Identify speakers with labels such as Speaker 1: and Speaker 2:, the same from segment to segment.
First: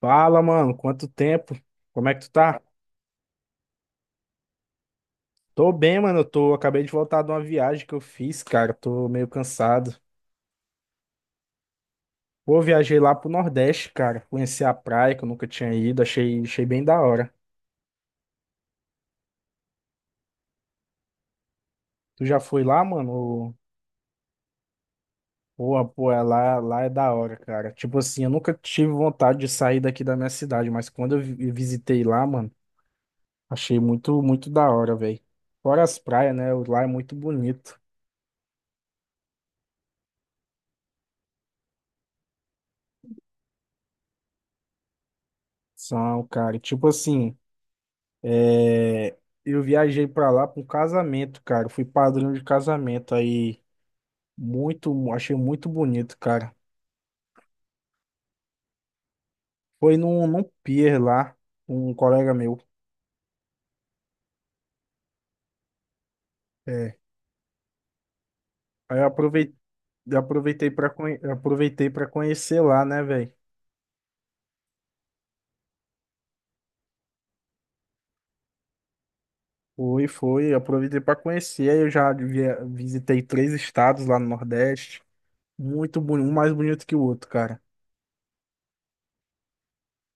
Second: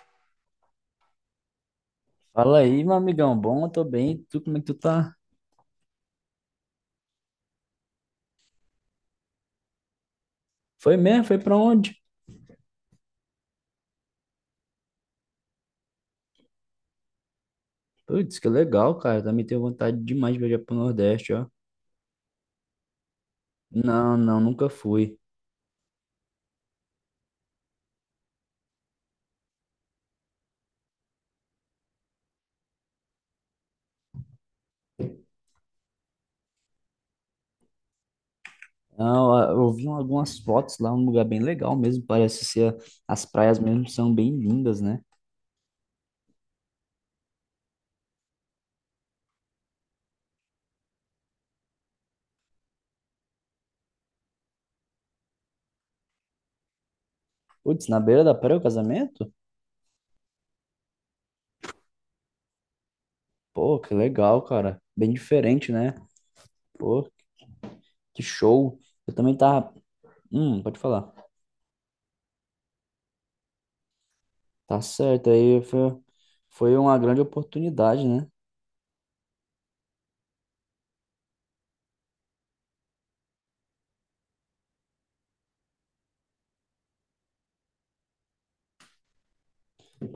Speaker 1: Fala, mano, quanto tempo? Como é que tu
Speaker 2: Fala
Speaker 1: tá?
Speaker 2: aí, meu amigão. Bom, eu tô bem. Tu, como é que tu tá?
Speaker 1: Tô bem, mano, acabei de voltar de uma viagem que eu fiz, cara, tô meio cansado.
Speaker 2: Foi mesmo? Foi pra onde?
Speaker 1: Pô, viajei lá pro Nordeste, cara, conheci a praia que eu nunca tinha ido, achei bem da hora.
Speaker 2: Putz, que legal, cara. Eu também tenho vontade demais de viajar pro Nordeste, ó.
Speaker 1: Tu já foi lá, mano?
Speaker 2: Não, não, nunca fui.
Speaker 1: Pô, é lá é da hora, cara. Tipo assim, eu nunca tive vontade de sair daqui da minha cidade, mas quando eu visitei lá, mano, achei muito da hora, velho. Fora as praias, né? Lá é muito bonito.
Speaker 2: Não, eu vi algumas fotos lá, um lugar bem legal mesmo. Parece ser as praias mesmo são bem lindas, né?
Speaker 1: São, cara, e tipo assim. É, eu viajei pra lá para um casamento, cara. Fui padrinho de casamento aí. Achei muito bonito, cara.
Speaker 2: Putz, na beira da praia o casamento?
Speaker 1: Foi num pier lá, com um colega meu.
Speaker 2: Pô, que legal, cara. Bem diferente, né?
Speaker 1: É.
Speaker 2: Pô, que show.
Speaker 1: Aí eu
Speaker 2: Eu também
Speaker 1: aproveitei,
Speaker 2: tava.
Speaker 1: aproveitei
Speaker 2: Pode
Speaker 1: para
Speaker 2: falar.
Speaker 1: aproveitei para conhecer lá, né, velho?
Speaker 2: Tá certo, aí foi uma grande oportunidade, né?
Speaker 1: Foi, aproveitei para conhecer. Aí eu já visitei três estados lá no Nordeste. Muito bonito, um mais bonito que o outro, cara.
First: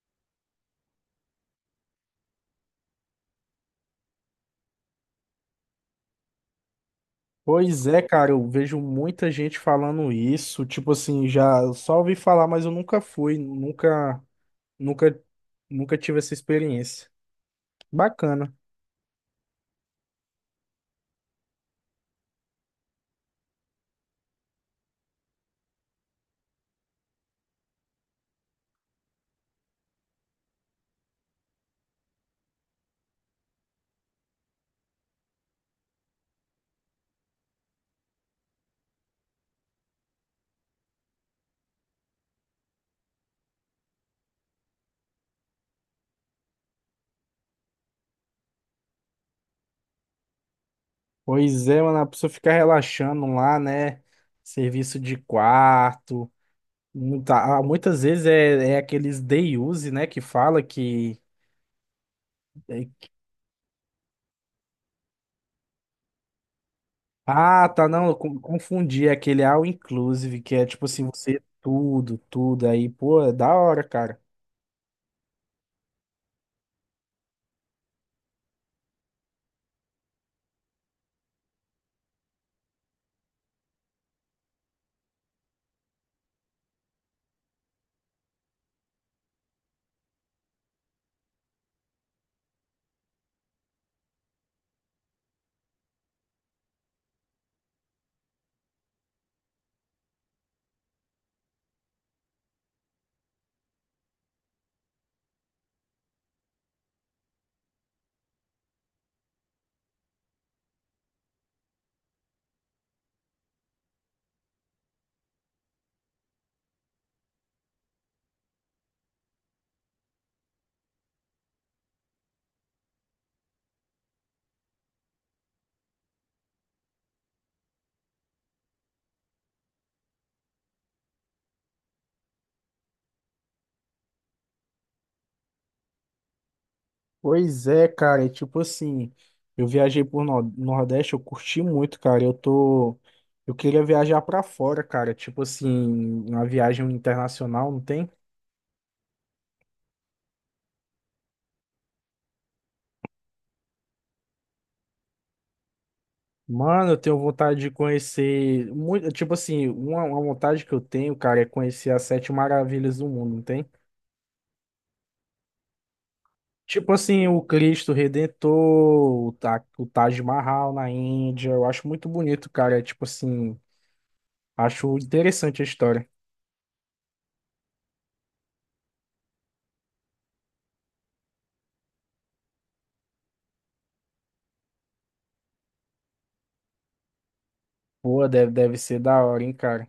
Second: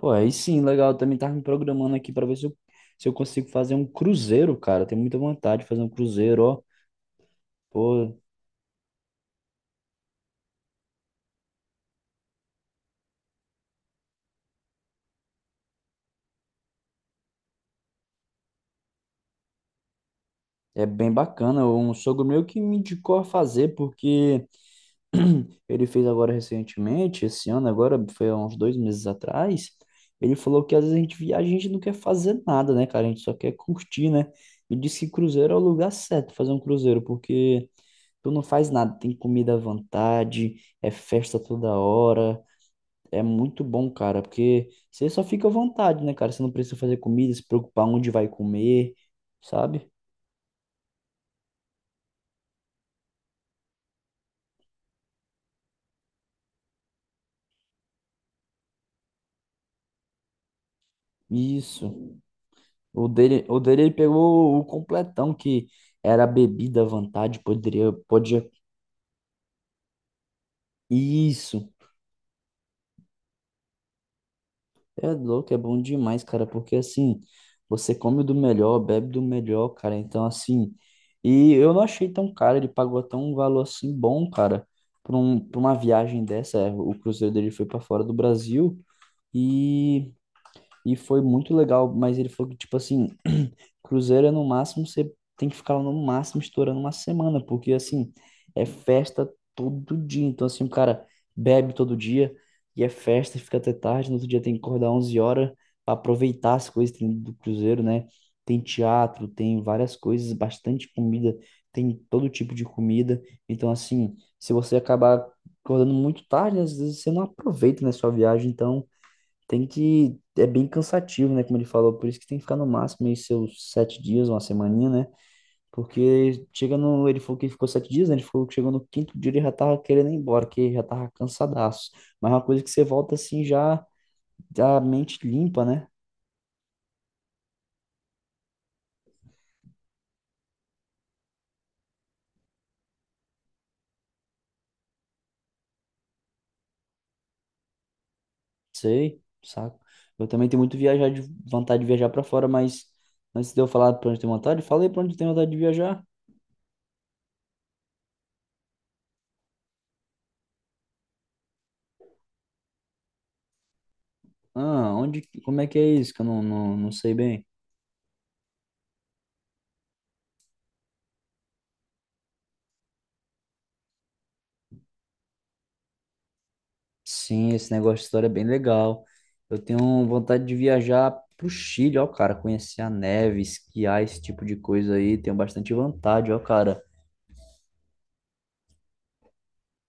Speaker 2: Pô, aí sim, legal. Eu também tava me programando aqui pra ver se eu consigo fazer um cruzeiro, cara. Eu tenho muita vontade de fazer um cruzeiro, ó.
Speaker 1: Pois é,
Speaker 2: Pô,
Speaker 1: cara, eu vejo muita gente falando isso, tipo assim, já eu só ouvi falar, mas eu nunca fui, nunca, nunca, nunca tive essa experiência. Bacana.
Speaker 2: é bem bacana. Um sogro meu que me indicou a fazer, porque ele fez agora recentemente, esse ano, agora foi há uns 2 meses atrás. Ele falou que às vezes a gente viaja, a gente não quer fazer nada, né, cara? A gente só quer curtir, né? E disse que cruzeiro é o lugar certo fazer um cruzeiro, porque tu não faz nada, tem comida à vontade, é festa toda hora. É muito bom, cara, porque você só fica à vontade, né, cara? Você não precisa fazer comida, se preocupar onde vai comer, sabe?
Speaker 1: Pois é, mano, a pessoa fica relaxando lá, né? Serviço de quarto. Muitas vezes é aqueles day use, né? Que fala que.
Speaker 2: Isso.
Speaker 1: é-
Speaker 2: O dele ele pegou o completão que era bebida à vontade,
Speaker 1: tá,
Speaker 2: poderia,
Speaker 1: não, eu
Speaker 2: podia.
Speaker 1: confundi. É aquele all inclusive, que é tipo assim, você é
Speaker 2: Isso.
Speaker 1: tudo aí. Pô, é da hora, cara.
Speaker 2: É louco, é bom demais, cara, porque assim, você come do melhor, bebe do melhor, cara. Então, assim, e eu não achei tão caro, ele pagou até um valor assim bom, cara, pra uma viagem dessa. É, o cruzeiro dele foi pra fora do Brasil. E E foi muito legal, mas ele falou que, tipo assim, cruzeiro é no máximo, você tem que ficar lá no máximo estourando uma semana, porque, assim, é festa todo dia. Então, assim, o cara bebe todo dia e é festa, fica até tarde. No outro dia tem que acordar 11 horas para aproveitar as coisas que tem do cruzeiro, né? Tem teatro, tem várias coisas, bastante comida, tem todo tipo de comida. Então, assim, se você acabar acordando muito tarde, às vezes você não aproveita, né, sua viagem. Então, tem que. É bem cansativo, né? Como ele falou, por isso que tem que ficar no máximo aí seus 7 dias, uma semaninha, né? Porque chega no. Ele falou que ficou 7 dias, né? Ele falou que chegou no quinto dia ele já tava querendo ir embora, que já tava cansadaço. Mas é uma coisa que você volta assim já da mente limpa, né?
Speaker 1: Pois é, cara, e tipo assim, eu viajei por Nordeste, eu curti muito, cara. Eu queria viajar pra fora, cara, tipo assim, uma viagem internacional, não tem?
Speaker 2: Sei, saco. Eu também tenho muito viajar de vontade de viajar pra fora, mas antes de eu falar pra onde tem vontade, falei pra onde tem vontade de viajar.
Speaker 1: Mano, eu tenho vontade de conhecer muito, tipo assim, uma vontade que eu tenho, cara, é conhecer as sete maravilhas do mundo, não tem?
Speaker 2: Ah, onde. Como é que é isso? Que eu não, não,
Speaker 1: Tipo
Speaker 2: não sei
Speaker 1: assim, o
Speaker 2: bem.
Speaker 1: Cristo Redentor, o, Ta- o Taj Mahal na Índia, eu acho muito bonito, cara. É tipo assim, acho interessante a história.
Speaker 2: Sim, esse negócio de história é bem legal. Eu tenho vontade de viajar pro Chile, ó, cara, conhecer a neve, esquiar, esse tipo de coisa aí. Tenho bastante vontade, ó, cara.
Speaker 1: Pô, deve ser da hora, hein, cara.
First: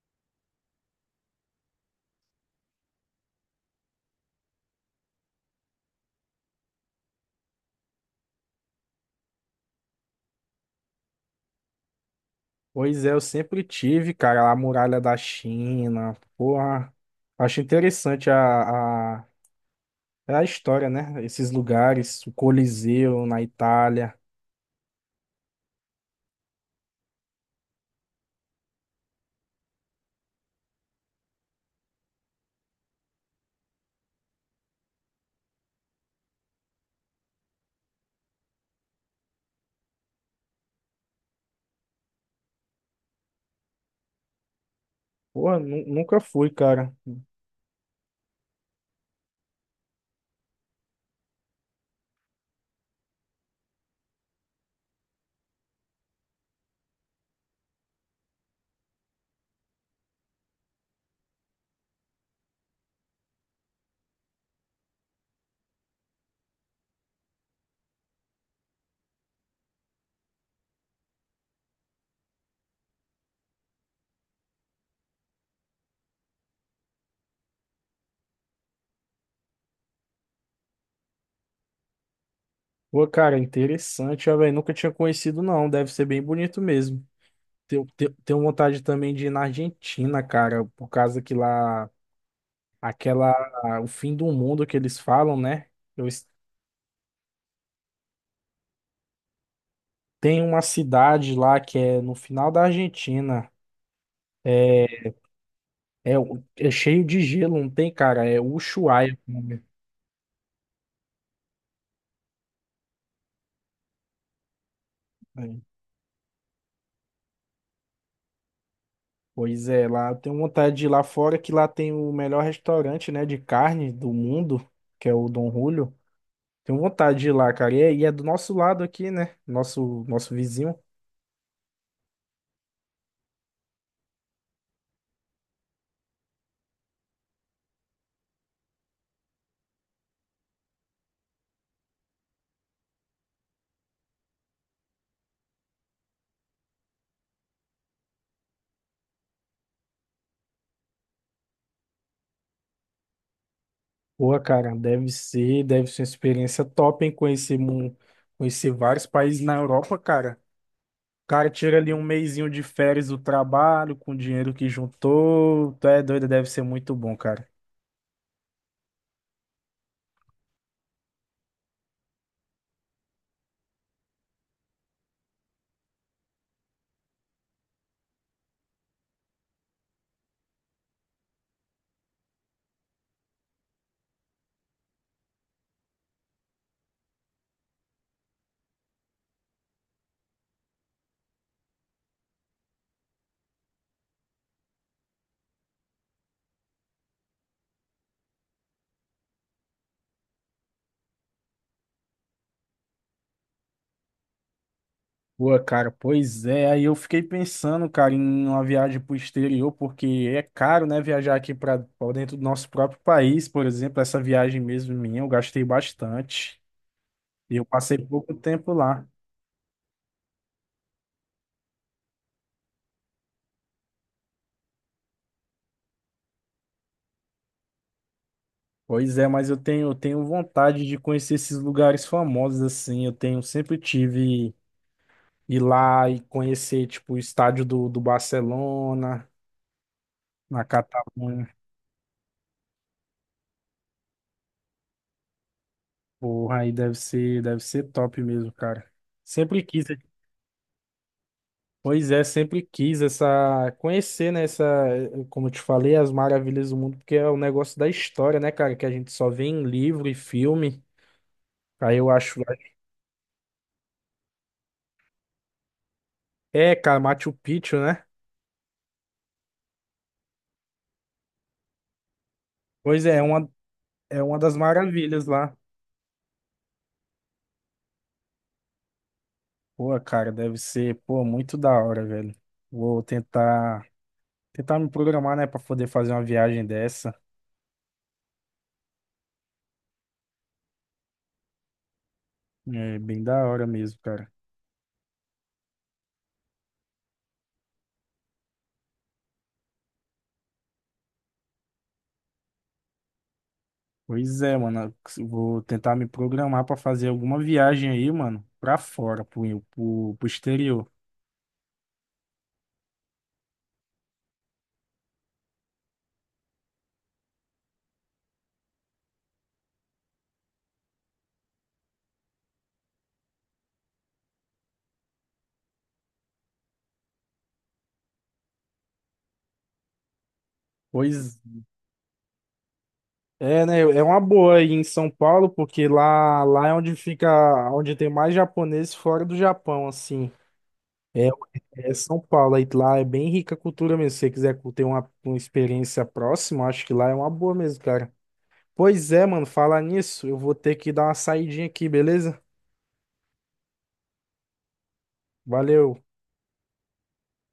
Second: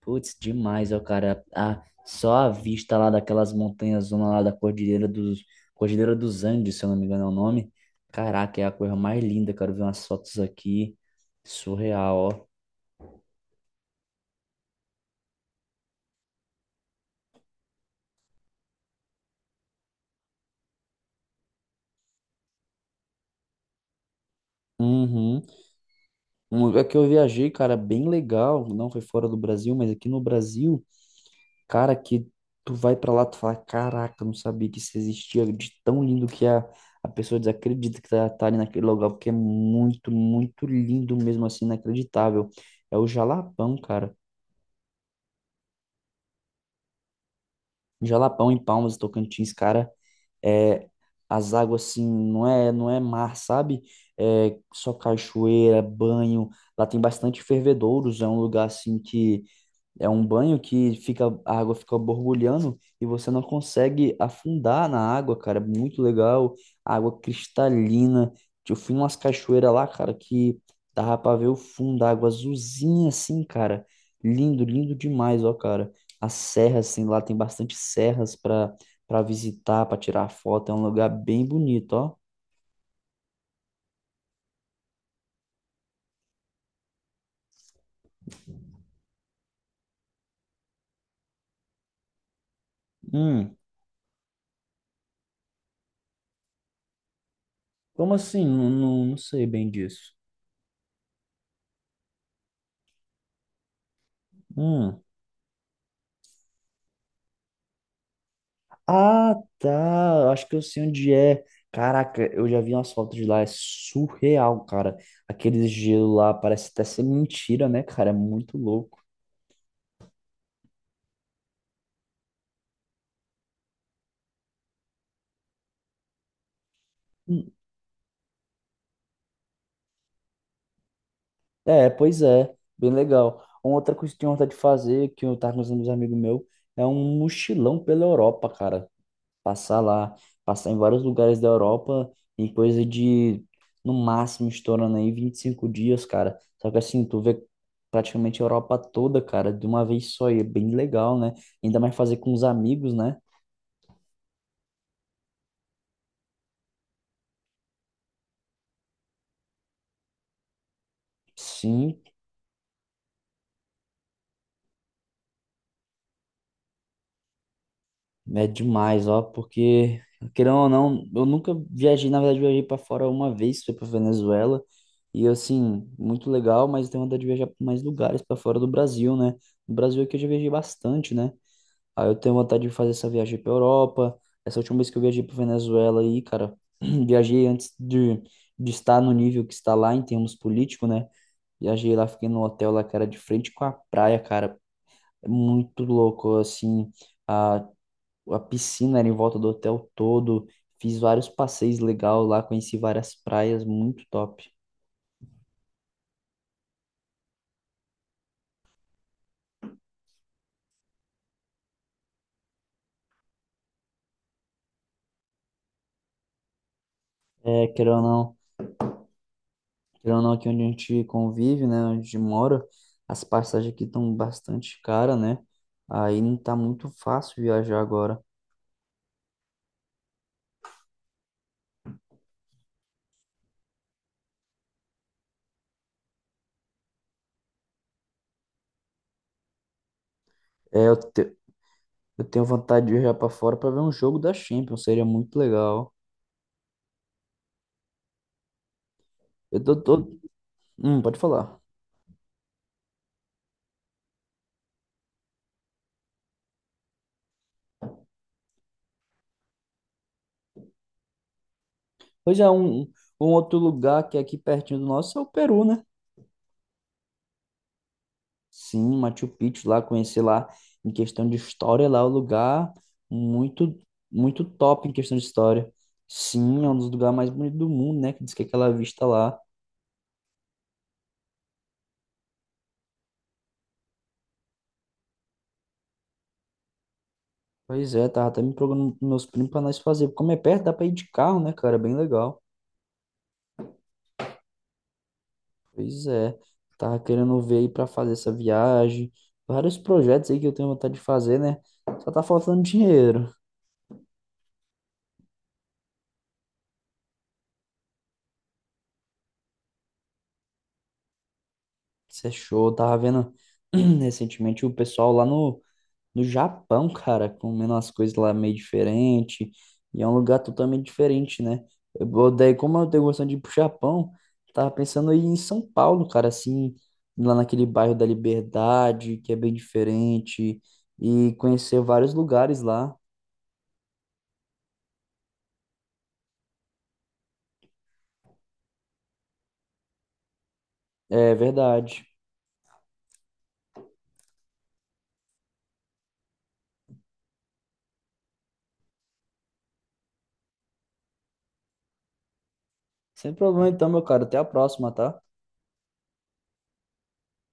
Speaker 2: Putz, demais, ó, cara. Ah, só a vista lá daquelas montanhas, zona lá da Cordilheira dos Andes, se eu não me engano é o nome. Caraca, é a coisa mais linda, cara. Ver umas fotos aqui. Surreal, ó.
Speaker 1: Pois é, eu sempre tive, cara, a muralha da China. Porra, acho interessante é a história, né? Esses lugares, o Coliseu na Itália.
Speaker 2: Uhum. Um lugar que eu viajei, cara, bem legal. Não foi fora do Brasil, mas aqui no Brasil. Cara, que tu vai pra lá, tu fala, caraca, eu não sabia que isso existia, de tão lindo que a pessoa desacredita que tá ali naquele lugar, porque é muito, muito lindo mesmo assim, inacreditável. É o Jalapão, cara.
Speaker 1: Porra, nunca fui, cara.
Speaker 2: Jalapão em Palmas, Tocantins, cara, é as águas assim, não é mar, sabe? É só cachoeira, banho. Lá tem bastante fervedouros, é um lugar assim que é um banho que fica, a água fica borbulhando e você não consegue afundar na água, cara. é muito legal. Água cristalina. Eu fui em umas cachoeiras lá, cara, que dava pra ver o fundo da água azulzinha assim, cara. Lindo, lindo demais, ó, cara. A serra, assim, lá tem bastante serras pra, visitar, pra tirar foto. É um lugar bem bonito, ó.
Speaker 1: Pô, cara, interessante, ó, velho. Nunca tinha conhecido, não. Deve ser bem bonito mesmo. Tenho vontade também de ir na Argentina, cara, por causa que lá, aquela,
Speaker 2: Hum,
Speaker 1: o fim do mundo que eles falam, né? Eu, es-
Speaker 2: como assim? Não, não, não sei bem disso.
Speaker 1: tem uma cidade lá que é no final da Argentina. É,
Speaker 2: Hum.
Speaker 1: É cheio de gelo, não tem, cara? É Ushuaia o
Speaker 2: Ah,
Speaker 1: nome.
Speaker 2: tá. eu acho que eu sei onde é. Caraca, eu já vi umas fotos de lá. É surreal, cara.
Speaker 1: É.
Speaker 2: Aquele gelo lá parece até ser mentira, né, cara? É muito louco.
Speaker 1: Pois é, lá eu tenho vontade de ir lá fora, que lá tem o melhor restaurante, né, de carne do mundo, que é o Dom Julio. Tenho vontade de ir
Speaker 2: Hum,
Speaker 1: lá, cara. E é do nosso lado aqui, né? Nosso vizinho.
Speaker 2: É, pois é. Bem legal. Uma outra coisa que eu tenho vontade de fazer, que eu tava com os amigos meus, é um mochilão pela Europa, cara. Passar lá, passar em vários lugares da Europa em coisa de, no máximo, estourando aí 25 dias, cara. Só que assim, tu vê praticamente a Europa toda, cara, de uma vez só, e é bem legal, né? Ainda mais fazer com os amigos, né?
Speaker 1: Boa, cara, deve ser uma experiência top, hein? Conhecer vários países na Europa, cara. O cara tira ali
Speaker 2: Sim,
Speaker 1: um mesinho de férias do trabalho, com o dinheiro que juntou. Tu é doido, deve ser muito bom, cara.
Speaker 2: é demais, ó, porque, querendo ou não, eu nunca viajei, na verdade, eu viajei pra fora uma vez, foi pra Venezuela, e assim, muito legal, mas eu tenho vontade de viajar pra mais lugares pra fora do Brasil, né? No Brasil aqui eu já viajei bastante, né? Aí eu tenho vontade de fazer essa viagem para Europa. Essa última vez que eu viajei para Venezuela aí, cara, viajei antes de estar no nível que está lá em termos políticos, né? Viajei lá, fiquei no hotel lá, cara, de frente com a praia, cara. É muito louco, assim. A, a piscina era em volta do hotel todo. Fiz vários passeios legais lá, conheci várias praias, muito top.
Speaker 1: Pô, cara, pois é. Aí eu fiquei pensando, cara, em uma viagem pro exterior, porque é caro, né, viajar aqui para dentro do nosso próprio país, por exemplo, essa viagem mesmo minha, eu gastei bastante. E eu
Speaker 2: É, querendo
Speaker 1: passei
Speaker 2: ou
Speaker 1: pouco
Speaker 2: não.
Speaker 1: tempo lá.
Speaker 2: Querendo ou não, aqui onde a gente convive, né, onde a gente mora, as passagens aqui estão bastante caras, né? Aí não tá muito fácil viajar agora.
Speaker 1: Pois é, mas eu tenho vontade de conhecer esses lugares famosos, assim. Eu tenho, sempre tive ir lá e conhecer, tipo, o estádio do Barcelona, na
Speaker 2: É,
Speaker 1: Catalunha.
Speaker 2: eu tenho vontade de viajar pra fora pra ver um jogo da Champions, seria muito legal.
Speaker 1: Porra, deve ser top mesmo, cara.
Speaker 2: Eu
Speaker 1: Sempre
Speaker 2: tô,
Speaker 1: quis.
Speaker 2: tô... Pode falar.
Speaker 1: Pois é, sempre quis essa conhecer, né, essa, como eu te falei, as maravilhas do mundo, porque é um negócio da história, né, cara, que a gente só vê em livro e filme. Aí eu acho,
Speaker 2: Pois é, um outro lugar que é aqui pertinho do nosso é o Peru, né?
Speaker 1: é, cara, Machu Picchu, né?
Speaker 2: Sim, Machu Picchu lá, conhecer lá, em questão de história, lá é um lugar
Speaker 1: Pois é,
Speaker 2: muito,
Speaker 1: é uma
Speaker 2: muito
Speaker 1: das
Speaker 2: top em questão de
Speaker 1: maravilhas lá.
Speaker 2: história. Sim, é um dos lugares mais bonitos do mundo, né? Que diz que é aquela vista lá.
Speaker 1: Pô, cara, deve ser, pô, muito da hora, velho. Vou tentar tentar me programar, né, pra poder fazer uma viagem dessa.
Speaker 2: Pois é, tava até me programando com meus primos pra nós fazer. Como é perto, dá pra ir de carro, né, cara? é bem legal.
Speaker 1: É bem da hora mesmo, cara.
Speaker 2: Pois é, tava querendo ver aí pra fazer essa viagem. Vários projetos aí que eu tenho vontade de fazer, né? Só tá faltando dinheiro.
Speaker 1: Pois é, mano. Eu vou tentar me programar pra fazer alguma viagem aí, mano, pra fora, pro exterior.
Speaker 2: Isso é show. Eu tava vendo recentemente o pessoal lá no Japão, cara, comendo umas coisas lá meio diferente, e é um lugar totalmente diferente, né? Eu, daí, como eu tenho gostando de ir pro Japão, tava pensando em ir em São Paulo, cara, assim, lá naquele bairro da Liberdade, que é bem diferente, e
Speaker 1: Pois
Speaker 2: conhecer vários lugares lá.
Speaker 1: é, né? É uma boa aí em São Paulo, porque lá é onde fica, onde tem mais japonês fora do Japão, assim. É,
Speaker 2: É
Speaker 1: é
Speaker 2: verdade.
Speaker 1: São Paulo, aí lá é bem rica a cultura mesmo. Se você quiser ter uma experiência próxima, acho que lá é uma boa mesmo, cara. Pois é, mano, falar nisso, eu vou ter que dar uma saidinha aqui, beleza?
Speaker 2: Sem problema então, meu cara. Até a próxima, tá?
Speaker 1: Valeu.